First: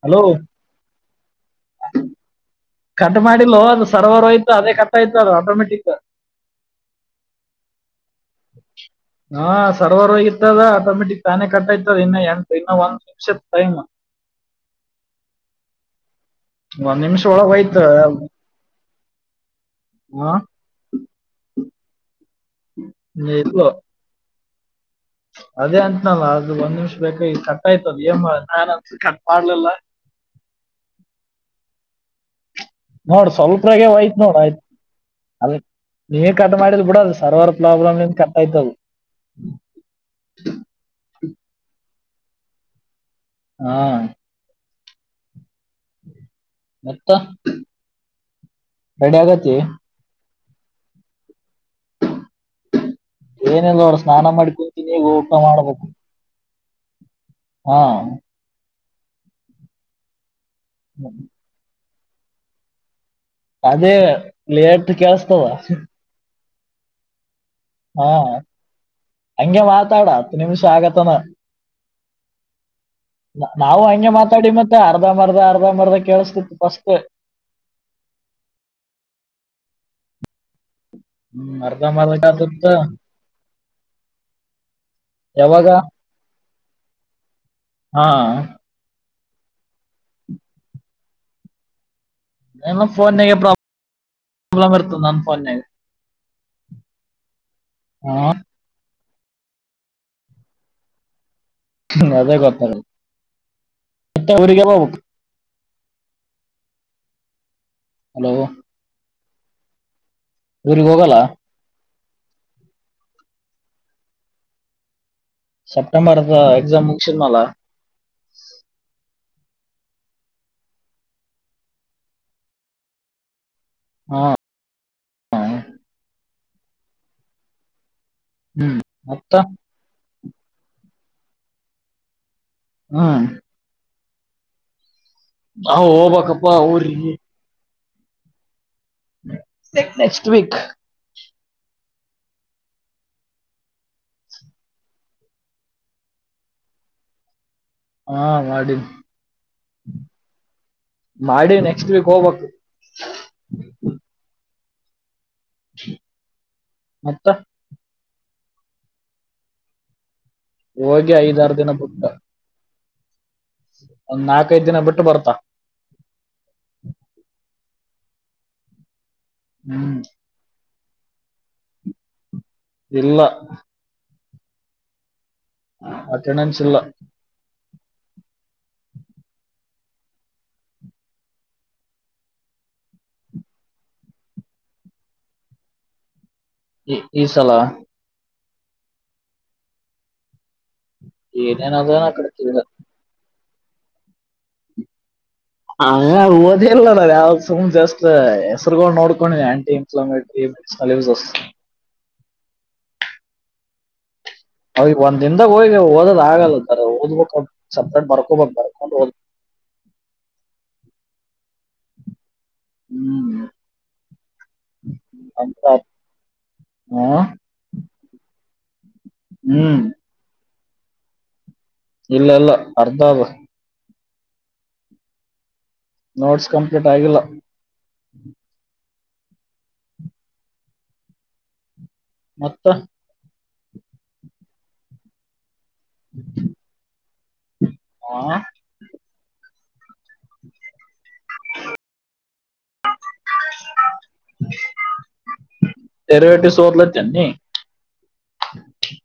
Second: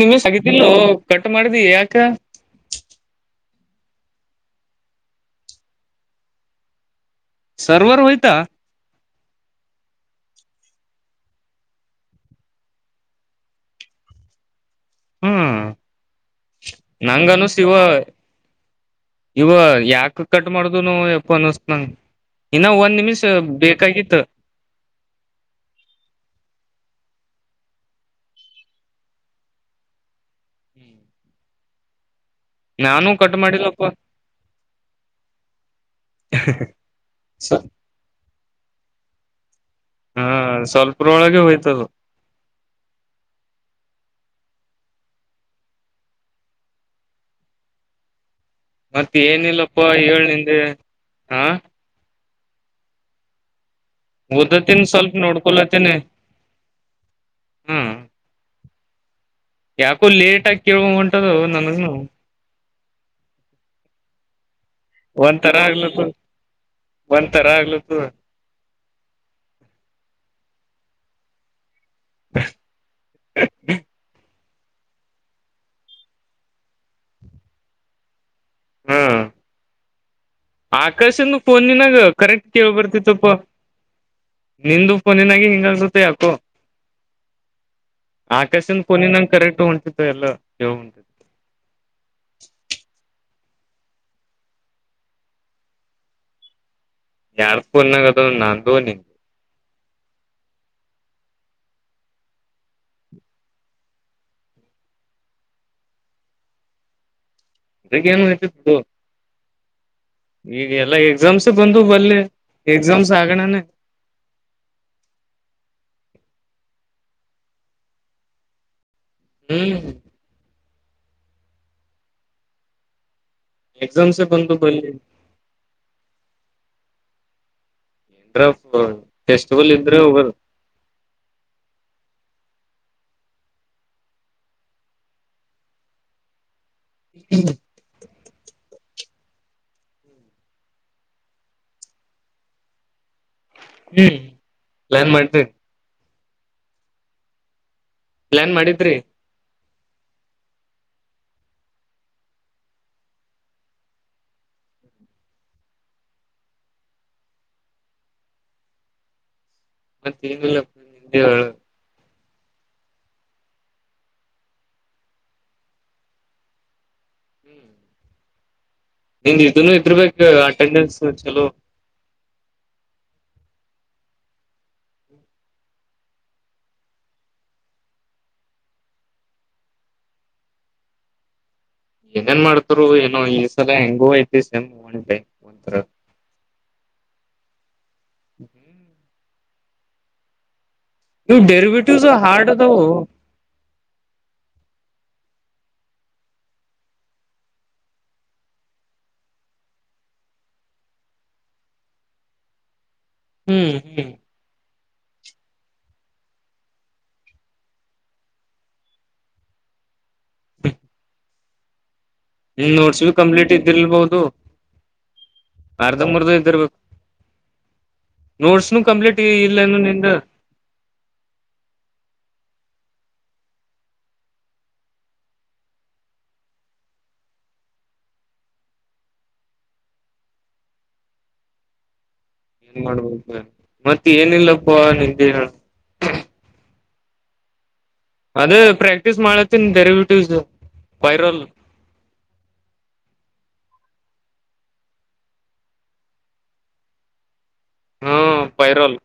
Nimmi hello [inaudible] cut ಮಾಡ್ದಿ ಯಾಕ cut ಮಾಡಲ್ಲೊ ಅದು ಸರ್ವರ್ಓಯ್ತು ಅದೇ ಕಟ್ ಆಯ್ತು ಅದು ಆಟೋಮೆಟಿಕ್ ಸರ್ವರ್ ಓಯ್ತಾ ಹಾ ಸರ್ವರ್ಗ ಇತ್ತದ ಆಟೋಮೆಟಿಕ್ ತಾನೇ ಕಟ್ಟಾಯತದ ಇನ್ನ ಎಂಟು ಇನ್ನ ಒಂದ [unintelligible] ಹ್ಮ್ ಒಂದ್ ನಿಮಿಷ ಹೆಂಗ್ ಒಳಗ್ ಅನಸ ಇವ ಹೋಯ್ತು ಇವ ಯಾಕ ಹಾ ಕಟ್ ಮಾಡುದು ಎಪ್ಪ [unintelligible] ಇನ್ನ ಒಂದ್ ನಿಮಿಷ್ ಇಲ್ಲೋ ಬೇಕಾಗಿತ್ತು ಅದೇ ಅಂತನಲ್ಲ ಆದ್ರ ಒಂದ್ ನಿಮಿಷ ಬೇಕ ಈಗ ಕಟ್ [unintelligible] ಏನ್ ನಾನ್ಂತ ಕಟ್ ಮಾಡ್ಲಿಲ್ಲಾ ನಾನು ನೋಡ್ ಕಟ್ ಸ್ವಲ್ಪ್ರಾಗೆ ಮಾಡಿಲ್ಲಪ್ಪ ಆಯ್ತತ್ ನೋಡ ಆಯ್ತು ಅದ ನೀವೇ ಕಟ್ ಮಾಡಿದ ಬಿಡ ಅದು ಸರ್ವರ್ ಪ್ರಾಬ್ಲಮ್ ಇಂದ್ ಕಟ್ ಆಯ್ತದು ಹಾ ಸ್ವಲ್ಪರೊಳಗೆ ಹೋಯ್ತದು. ಹಾ ಮತ್ತ ಮತ್ತ್ ರೆಡಿ ಆಗತಿ ಏನಿಲ್ಲಪ್ಪ ಏಳ್ ನಿಂದೆ ಹ ಏನೆಲ್ಲಾ ವರ್ ಸ್ನಾನ ಮಾಡಿ ಓದತ್ತೇನ್ ಕೂತಿದೀನಿ ಈಗ್ ಸ್ವಲ್ಪ ಊಟ ಮಾಡ್ಬೇಕು ನೋಡ್ಕೊಲತ್ತೇನೆ ಹಾ. ಹ್ಮ್ ಯಾಕೋ ಲೇಟ್ ಆಗಿ ಕೇಳುವ ಹೊಂಟದ್ ನಮಗ ಅದೇ ಲೇಟ್ ಕೇಳಸ್ತಾವ. ಒಂತರ ಆಗ್ಲತ್ತದ ಒಂತರ ಆಗ್ಲಿ ಹಾ ಹಂಗೆ ಮಾತಾಡ ಹತ್ತು ನಿಮಿಷ ಆಗತ್ತನ. ನಾವು ಹಂಗೆ ಮಾತಾಡಿ ಮತ್ತ್ ಅರ್ಧ ಮರ್ದ ಅರ್ಧ ಮರ್ದ ಕೇಳಿಸ್ತಿತ್ತು ಫಷ್ಟೇ ಆಕಾಶನ್ ಹ್ಮ್ ಫೋನಿನಾಗ ಅರ್ಧಂಬರ್ಧ ಕರೆಕ್ಟ್ ಕೇಳ ಕೇಳ್ತಿತ್ತು ಬರ್ತಿತ್ತಪ್ಪ. ನಿಂದು ಫೋನಿನಾಗ ಹಿಂಗ ಯಾವಾಗ ಅನ್ಸುತ್ತೆ ಯಾಕೊ. ಹಾ ಆಕಾಶಿಂದ್ ಫೋನ್ನ್ಯಾಗ ಕರೆಕ್ಟ್ ಹೊಂಟತ್ತು ಎಲ್ಲ [unintelligible] ನನ್ನ ಫೋನ್ನ್ಯಾಗ [unintelligible] ವರ್ತೂ ನನ್ಫೋನ್ಯಾಗ ಯಾರ್ ಫೋನ್ ಹಾ [unintelligible] ದೋನಿ ನಂಗ್ ಅದೇ ಗೊತ್ತಾಗಲ್ಲ ಅಂತ ಊರಿಗೆಲ್ಲ [unintelligible] ಇದ್ ಹೆಂಗ್ ಹಲೋ ಇಲ್ ಸಿಕ್ತು. ಈಗ ಊರಿಗೆ ಎಲ್ಲಾ ಹೋಗಲ್ಲ ಎಕ್ಸಾಮ್ಸ ಬಂದ್ರ್ ಬರ್ಲಿ ಎಕ್ಸಾಮ್ಸ್ ಆಗಣನೇ. ಸಪ್ಟೆಂಬರ್ ಗ ಎಕ್ಸಾಮ ಮುಗಶಿದ್ನಲ. ಹೇ. ಹಾ ಎಕ್ಸಾಮ್ಸ್ ಬಂದ್ರ್ ಬರ್ಲಿ ಕರೆಕ್ಟ್ ಹ್ಮ್ ಮತ್ತ ಫೆಸ್ಟಿವಲ್ ಇದ್ರೆ ಹೋಗಣ ಹಾ ಹ ಹೋಗ್ಬಕಪ್ಪಾ ಊರಿಗೆ. ಹ್ಮ ನೆಕ್ಸ್ಟ್ ವೀಕ್ ಹ್ಮ್ ಎಲ್ಲ್ ಮಾಡ್ತಿ ಹಾ ಪ್ಲಾನ್ ಮಾಡಿ ಮಾಡಿದ್ರಿ ಮಾಡಿ ನೆಕ್ಸ್ಟ್ ವೀಕ್ ಹೋಗ್ಬೇಕ್ ಮತ್ತ. ಮತ್ತ್ [unintelligible] ಹೋಗಿ ಐದಾರು ದಿನ ಬುಟ್ಟ. ಒಂದ್ ನಾಕೈದು ದಿನ ಬಿಟ್ಟ ಬರ್ತಾ. ನಿನ್ ಇದನ್ನು ಹ್ಮ್ ಇದ್ರಬೇಕು ಅಟೆಂಡೆನ್ಸ್ ಚಲೋ ಇಲ್ಲ ಅಟೆನೆನ್ಸ್ ಇಲ್ಲ. ಏನೇನ್ ಮಾಡ್ತರೋ ಏನೋ ಈ ಸಲ ಹೆಂಗೋ ಐತಿ ಸಮ್ ಒಂಟೈ ಒಂಥರ. ಈ ಈ ಸಲಾ. ಹ್ಮ ಇವು ಏನೇನದ ಡೆರಿಬಿಟಿವ್ಸ್ ಹಾರ್ಡ್ ಕಟ್ತಿಲ್ಲ ಅದವು. ಹ ಓದಿಲ್ಲ ನ ಯಾವ ಸುಮ್ ಜಸ್ಟ್ ಹೆಸ್ರುಗೊಳ್ ನೋಡ್ಕೊಂಡಿನಿ ಆಂಟಿ ಇನ್ಫ್ಲೋಮೇಟ್ರಿ. ಅಲಿವ್ಜಸ್ ಹ್ಮ್ ಹ್ಮ್ ಅವ ಈಗ ಒಂದ ದಿನ್ದಾಗ ಹೋಗಿ ಓದದಾಗಲ್ಲ ಸರ್ ಓದ್ಬೇಕು ಸಪ್ರೇಟ್ ಬರ್ಕೊಬಕ್ ಬರ್ಕೊಂಡು ಓದಬೇಕು. [inaudible] ಹ್ಮ ನೋಟ್ಸ್ ಭಿ ಹ್ಮ್ ಕಂಪ್ಲೀಟ್ ಇದ್ದಿಲ್ಬಹುದು. ಅಂತ ಅರ್ಧ ಮೂರ್ದು ಇದ್ದಿರ್ಬೇಕು. ಹ್ಮ್ ನೋಟ್ಸ್ನು ಕಂಪ್ಲೀಟ್ ಇಲ್ಲೇನು ಹ್ಮ್ ನಿಂದು. ಇಲ್ಲ ಇಲ್ಲ ಅರ್ಧ ಆದ. ನೋಟ್ಸ್ ಕಂಪ್ಲೀಟ್ ಆಗಿಲ್ಲ. ಮತ್ತ ಏನ್ ಮಾಡ್ಬೋಕ ಮತ್ತ ಏನಿಲ್ಲಪ್ಪ ನಿಂದೆ ಹೇಳ. ಹ [unintelligible] ಅದೇ ಪ್ರಾಕ್ಟೀಸ್ ಮಾಡ್ಲತ್ತಿನ್ ರಬೆವಿಟಿವ್ಸದು ಪೈರಲ್. [unintelligible] ಎರವೆಟಿಸ್ ಓದಲತ್ತೆನ್ನಿ. ಹ್ಮ ಪೈರಲ್.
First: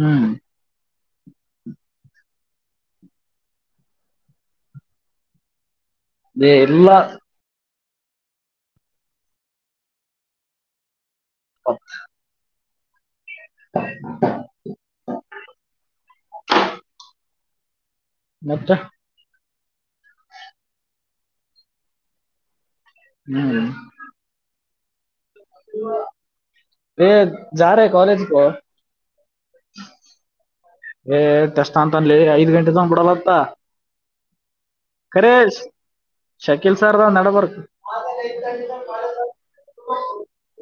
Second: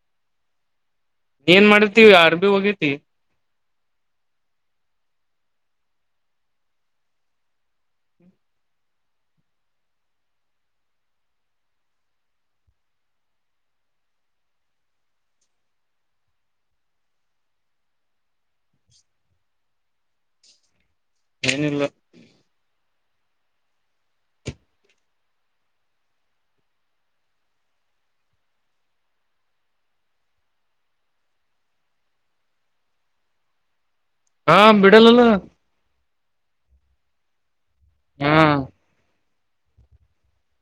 ಹ್ಮ್ ಏನ್ ಮಾಡತಿ ಅರ್ ಬಿ ಹೋಗೇತಿ. ಬೇ ಇಲ್ಲಾ. ಹ ಹ [unintelligible] ಮತ್ತೆ ಏನಿಲ್ಲ ಹ್ಮ್ ಎ ಜಾರೆ ಕಾಲಜ ಕ ಏ ಕಷ್ಟ ಅಂತನ್ಲೇ ಐದ್ ಗಂಟೆ ತನ್ ಬಿಡಲ್ಲತ್ತ. ಹಾ ಬಿ ಖರೇಶ್ ಶಕೀಲ್ ಸರ್ದಾದ ನಡಬರ್ಕ. ಹಾ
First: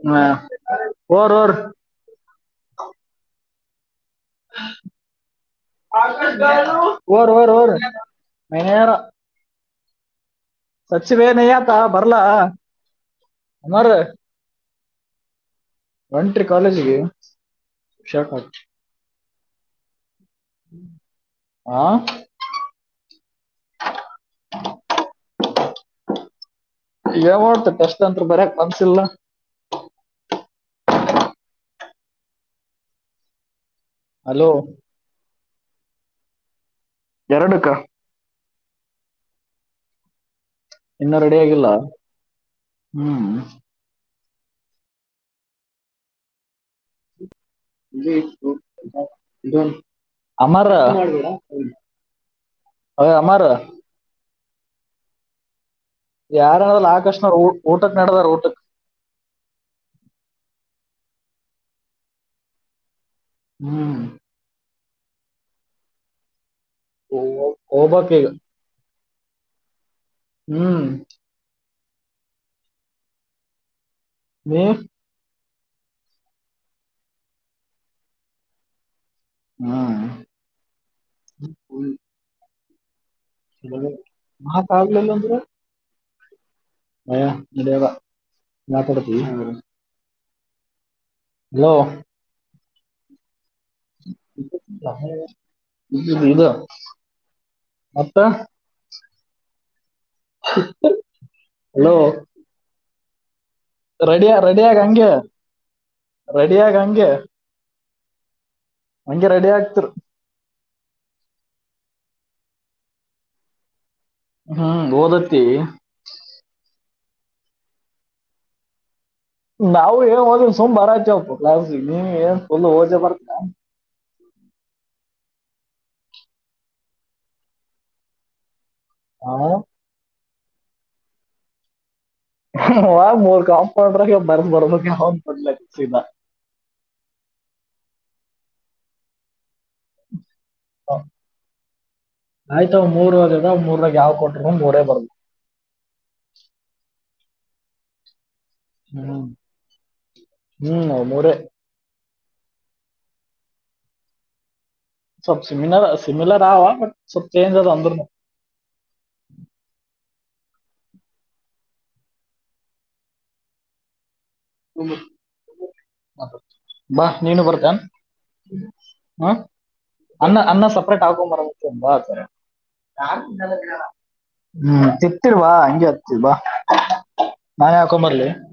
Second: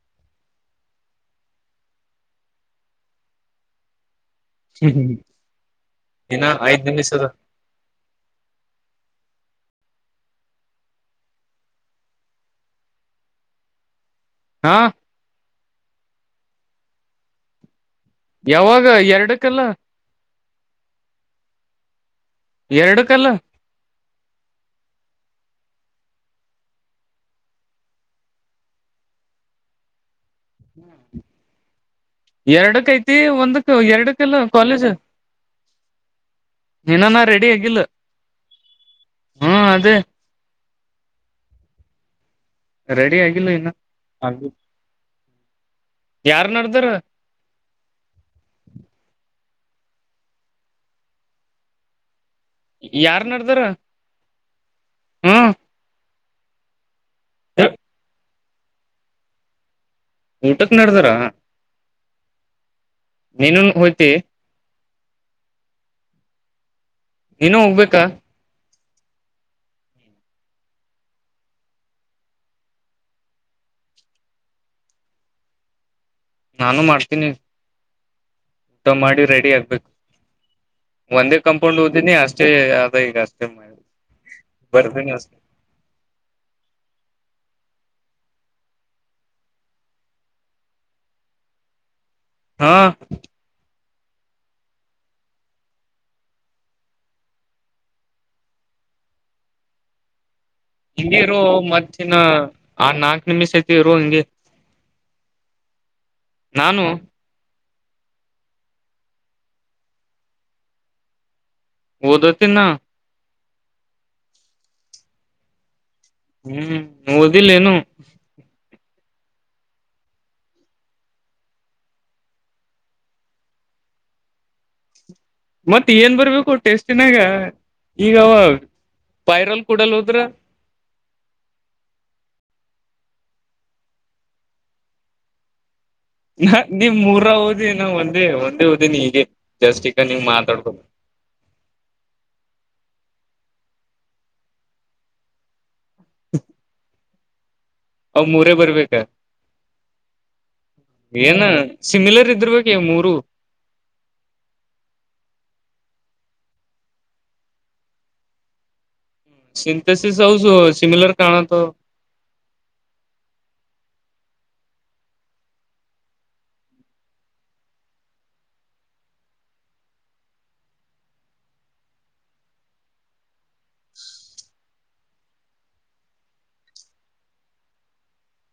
ಹಾ ಓರಿ ಓರಿ. ಅ ಇನ್ನ ಐದ್ ನಿಮಿಷ ಅದ ಓರಿ ಓರಿ ಓರಿ [unintelligible] ಸಚಿವೇನಯ್ಯತ ಬರ್ಲಾ ಅಣ್ಣೋರೆ. ಹಾಂ ಒಂಟ್ರಿ ಕಾಲೇಜಿಗಿ. ಯಾವಾಗ ಎರಡಕ್ಕಲ್ಲ. ಹಾ ಎರಡು ಕಲ್ಲ. ಹ [inaudible] ಯ ಮಾಡಡ್ತ ಟಷ್ಟಟ್ ಅತ್ ಬರಯಕ್ ಬನ್ಸಿಲ್ಲಾ ಎರಡಕ್ಕ ಐತಿ ಒಂದಕ್ ಎರಡಕ್ಕೆಲ್ಲ ಹಲೋ ಕಾಲೇಜ್ ಇನ್ ನಾನ ರೆಡಿ ಎರಡಕ್ಕ ಆಗಿಲ್ಲ ಹ್ಮ ಅದೇ ಇನ್ನೂ ರೆಡಿ ಆಗಿಲ್ಲ? ರೆಡಿ ಹ್ಮ್ ಆಗಿಲ್ಲ ಇನ್ನು ಹಾಗಬೇಕು ಯಾರ್ ನಡದಾರ ಅಮಾರ್ ಯಾರ್ ನಡದಾರ ಹ್ಮ ಯಾರನಾರ್ರೂ ಆಕರ್ಷಣ ಊಟಕ್ ನಡ್ದಾರ ಊಟ ಊಟಕ್ ನಡದಾರ ನೀನುನ್ ಹ್ಮ್ ಹೋಯ್ತಿ ಓ ನೀನು ಓಗ್ ಹೋಗ್ಬೇಕಾ ಬೇಕ್ ಈಗ ಹ್ಮ್ ಹ್ಮ ನಾನು ಮಾಡ್ತೀನಿ ಊಟ ಮಾಡಿ ರೆಡಿ ಆಗ್ಬೇಕು ಹ್ಮ್ ಒಂದೇ ಕಂಪೌಂಡ್ ಓದಿನಿ ಅಷ್ಟೇ ಅದ ಈಗ ಅಷ್ಟೇ ಹ್ಮ್ ಆತ ಆಗಲ್ಲಿಲ ಬರ್ದೀನಿ ಅಷ್ಟೇ ಅಂದ್ರೆ ಮಯಾ ಇಡಾಗ ಾಪಡತ ಅವ [unintelligible] ಹಲೋ ಹಾ ಇದು ಇದು ಮತ್ತ ಹ ಹಂಗೀರು ಮಧಿನ ಆ ನಾಕು ನಿಮಿಷ ಐ [unintelligible] ರೆಡ ರೆಡಿಯಗ ಹಂಗೆ. ರೆಡಿಯಗ ನಾನು ಹಂಗೆ. ಹಂಗೆ ರೆಡಿ ಆಗ್ತರು.. ಓದತಿ ನಾ ಹ್ಮ್ ಓದತ್ತೀ ಹ್ಮ್ ಓದಿಲ್ಲ ಎನು ನಾವು ಏನ್ ಓದಿಲ್ಲ ಸುಮ್ ಬರ ಆತು ಕ್ಲಸಿಗ್ ನೀ ಏನ್ ಫುಲ್ ಜ ಬರ್ತಾ ಮತ್ತ ಏನ್ ಬರ್ಬೇಕು ಟೇಸ್ಟಿನಾಗ ಈಗ ಆ? ಪೈರಲ್ ಕೂಡಲ್ ಹೋದ್ರ ಮೂರ್ ಕಾಂಪೌಂಡ್ರಾಗ ಬರ್ದ ಬರ್ಬೇಕ ಅವ ಪಡ್ಲ ಸನಾ ನಾ ನಿಮ್ ಮೂರ ಓದಿ ನ ಒಂದೇ ಒಂದೇ ಓದಿನ ಈಗೆ ಜಾಸ್ಟ ಈಗ ನೀಮ್ ಮಾತಾಡ್ಬೋ ಆಯ್ತ ಒ ಮೂರವರೆ ಇ ಮೂರಾಗ ಯಾವ್ ಕೊಟರು ಒ ಮೂರೇ ಬರ್ಬೇಕ [inaudible] ಅವ್ ಮೂರ ಬರ್ಬೇಕ ಹ್ಮ್ ಹ್ಮ್ ಅವ್ ಮೂರೇ ಏನ ಸಿಮಿಲರ್ ಇದರ್ ಬ ಮೂರು [unintelligible] ಸಬ್ ಸಿಮಿಲರ್ ಸಿಮಿಲರ್ ಆ ಬಟ್ ಸ ಚೇಂಜ್ ಅ ಅಂದ್ರ [unintelligible] ಸಿಂಥೆಸಸ್ ಹೌ ಸ [unintelligible] ಸಿಮಲರ್ ಕಾಣಂತ ಹ ಬಾ ನೀನು ಬರ್ತಿಯಾ ಹ ಅನ್ನ ಅನ್ನ ಸಪರೇಟ್ ಆಗ ಮರಂಬ ಸ ಯ ಹ್ಮ್ ತಿತ್ತಲ್ವಾ ಹಂಗೆ ಆತಿಲ್ವಾ ನಾನ್ ಹಾಕೊಂಬರ್ಲಿ [unintelligible]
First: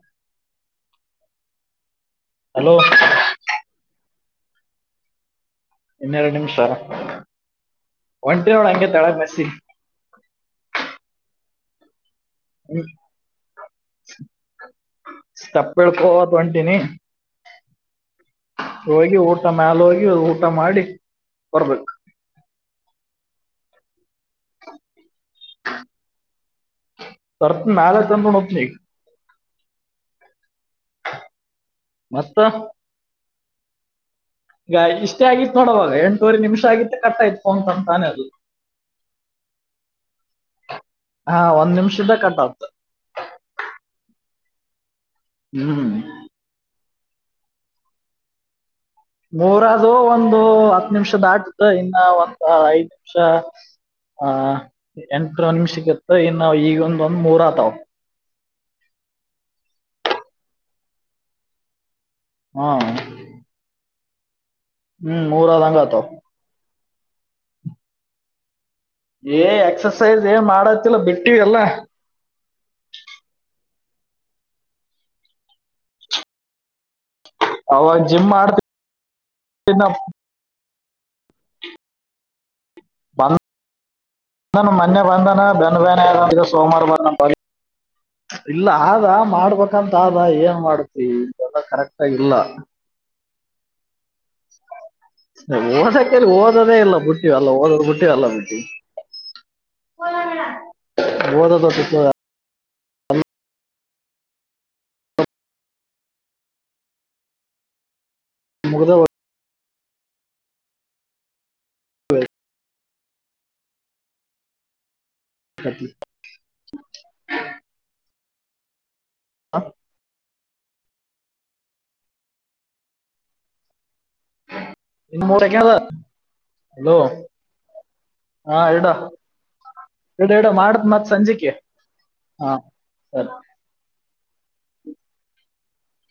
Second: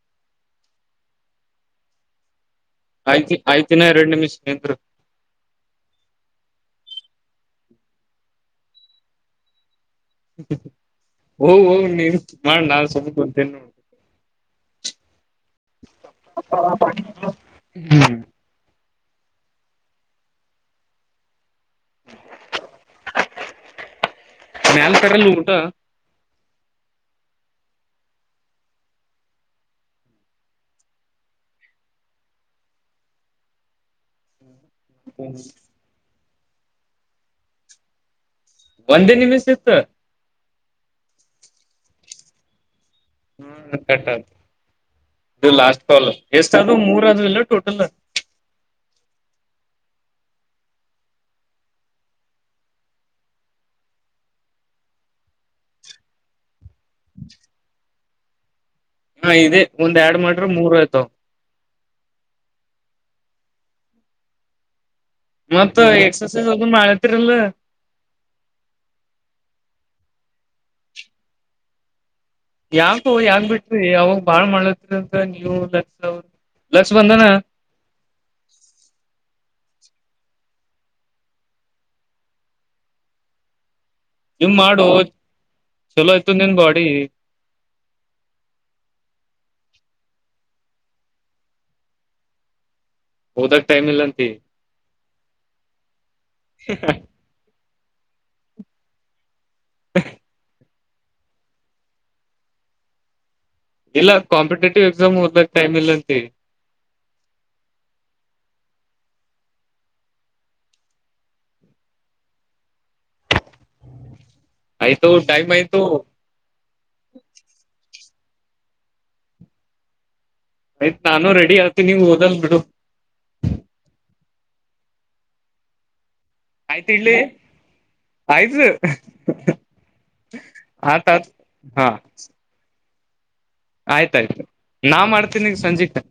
ಹಲೋ ಆಯ್ತಿ ಆಯ್ತಿನ ಎರಡ್ ನಿಮಿಷ್ ನಿಂರು ಇನ್ನೆರಡು ನಿಮಿಷಾರ ಒಂಟಿನ ನೋಳ ಹಂಗೆ ತಳಗ್ ಬಸಿ ಓ ಹ ನೀವು ಮಾಡ ನಾನೂ ಸುಮ ಕುಂತಿನ್ ಸ್ಟೆಪ್ ಯಿಳ್ಕೋದು ಹೊಂಟೀನಿ [inaudible] ಹೋಗಿ ಊಟ ಮ್ಯಾಲ ಹೋಗಿ ಊಟ ಮಾಡಿ ಬರ್ಬೇಕು ಮ್ಯಾಲ ತರಲ್ಲ ಊಂಟ ಅರ್ ನಾಲಾ ಚಂದ್ರಣೋತ್ನ ಮತ್ತ ಈಗ ಇಷ್ಟೇ ಆಗಿತ್ತು ತೊಡೋವಾಗ ಎಂಟೂವರೆ ನಿಮಿಷ ಆಗಿ ಕಟ್ಟಾಯಯ್ತ್ ತೋತಂತ ತಾನೆ ಅದು ಒಂದೇ ನಿಮಿಷ ಇತ್ತು ಹಾ ಒಂದ್ ನಿಮಿಷದ ಕಟ್ ಆಗ್ತದೆ ಹ್ಮ ಕಟ್ಟ ಆತ ಇದು ಲಾಸ್ಟ್ ಹ್ಮ್ ಕಲ್ ಎಷ್ಟಾದದು ಮೂರ್ ಇಲ್ಲ ಟೋಟಲ್ ಮೂರ ಆದ್ವು ಒಂದು ಹತ್ ನಿಮಿಷ ದಾಗಿದ ಇನ್ನ ಒಂದು ಐದ್ ನಿಮಿಷ ಆ ಎಂಟರ ನಿಮಿಷಗತ್ತು ಇನ್ ನಾವು ಈಗ ಒಂದ ಒಂದ್ ಮೂರ್ ಆತಾವ ಹಾ ಇದ್ದೆ ಒಂದ್ ಎರಡ್ ಮಾಡ್ರೆ ಮೂರ್ ಆಯ್ತಾವ ಹಾ ಹ್ಮ್ ಮೂರ್ ಮತ್ತ್ ಆದಂಗ ಆತಾವ್ ಎಕ್ಸಸೈಜ ಅದು ಮಾಡತಿರಲ್ಲ ಏ ಎಕ್ಸಸೈಜ ಏ ಮಾಡತಿಲ್ಲ ಬಿಟ್ಟಿವಲ್ಲ ಯಾಕು ಯಾಕ ಬಿಟ್ರಿ ಅವಾಗ ಬಾಳ್ ಮಾಡ್ಲತ್ರಿ ಅಂತ ನೀವು ಲಕ್ ಲಸ್ ಬಂದನ ಅವಾಗ ಜಿಮ್ ಮಾಡ್ತ ತಿನಾ ನಿಮ್ ನಾನ ಮಾಡು ಮೊನ್ನೆ ಬಂದನ ಬೆ ಬೇನ ಚಲೋ ಆಯ್ತು ಈಗ ನಿನ್ ಸೋಮವಾರ ಬಾಡಿ ಬಾರ ನ ಬ ಇಲ್ಲ ಆದ ಮಾಡ್ಬೇಕಂತ ಆದ ಏನ್ ಮಾಡ್ತಿ ಇದೆಲ್ಲ ಕರೆಕ್ಟ ಆಗ ಇಲ್ಲ ಓದಕ್ ಟೈಮ್ ಇಲ್ಲ ಅಂತಿ ಓದಕ್ಕ ಓದದೇ ಇಲ್ಲ ಬಟ್ಟಿ ಅಲ್ಲ ಓದೋ್ ಬಿಟ್ಟಿ ಅಲ್ಲ ಬಿಟ್ಟಿ ಓದದು ಬಿಟ್ಟಾ ಇಲ್ಲ ಕಾಂಪಿಟೇಟಿವ್ ಎಕ್ಸಾಮ್ ದಾಗ ಟೈಮ ಎಲ್ಲಾ ಅಂತೆ ಮುಗದ ವ್ಯಾ ಆಯ್ತು ಟೈಮ್ ಆಯ್ತು ಹ ಆಯ್ತ್ ನಾನು ರೆಡಿ ಆಗ್ತತಿ ನೀವು್ ಓದಲ್ ಬಿಡು ಮುರಕ್ಯ ಆಯ್ತ್ ಇಡ್ಲಿ ಐತ ಹಾ ಇಡ ಇಡ ಇಡ ಮಾಡತ್ ಮತ್ ಆತ ಆತ್ ಸಂಜಿಕೆ ಹಾ ಹಾ ಸರಿ ಆಯ್ತಾಯ್ತು ನಾ ಮಾಡ್ತೀನಿ ಈಗಾ ಸಂಜೆ ಕಾ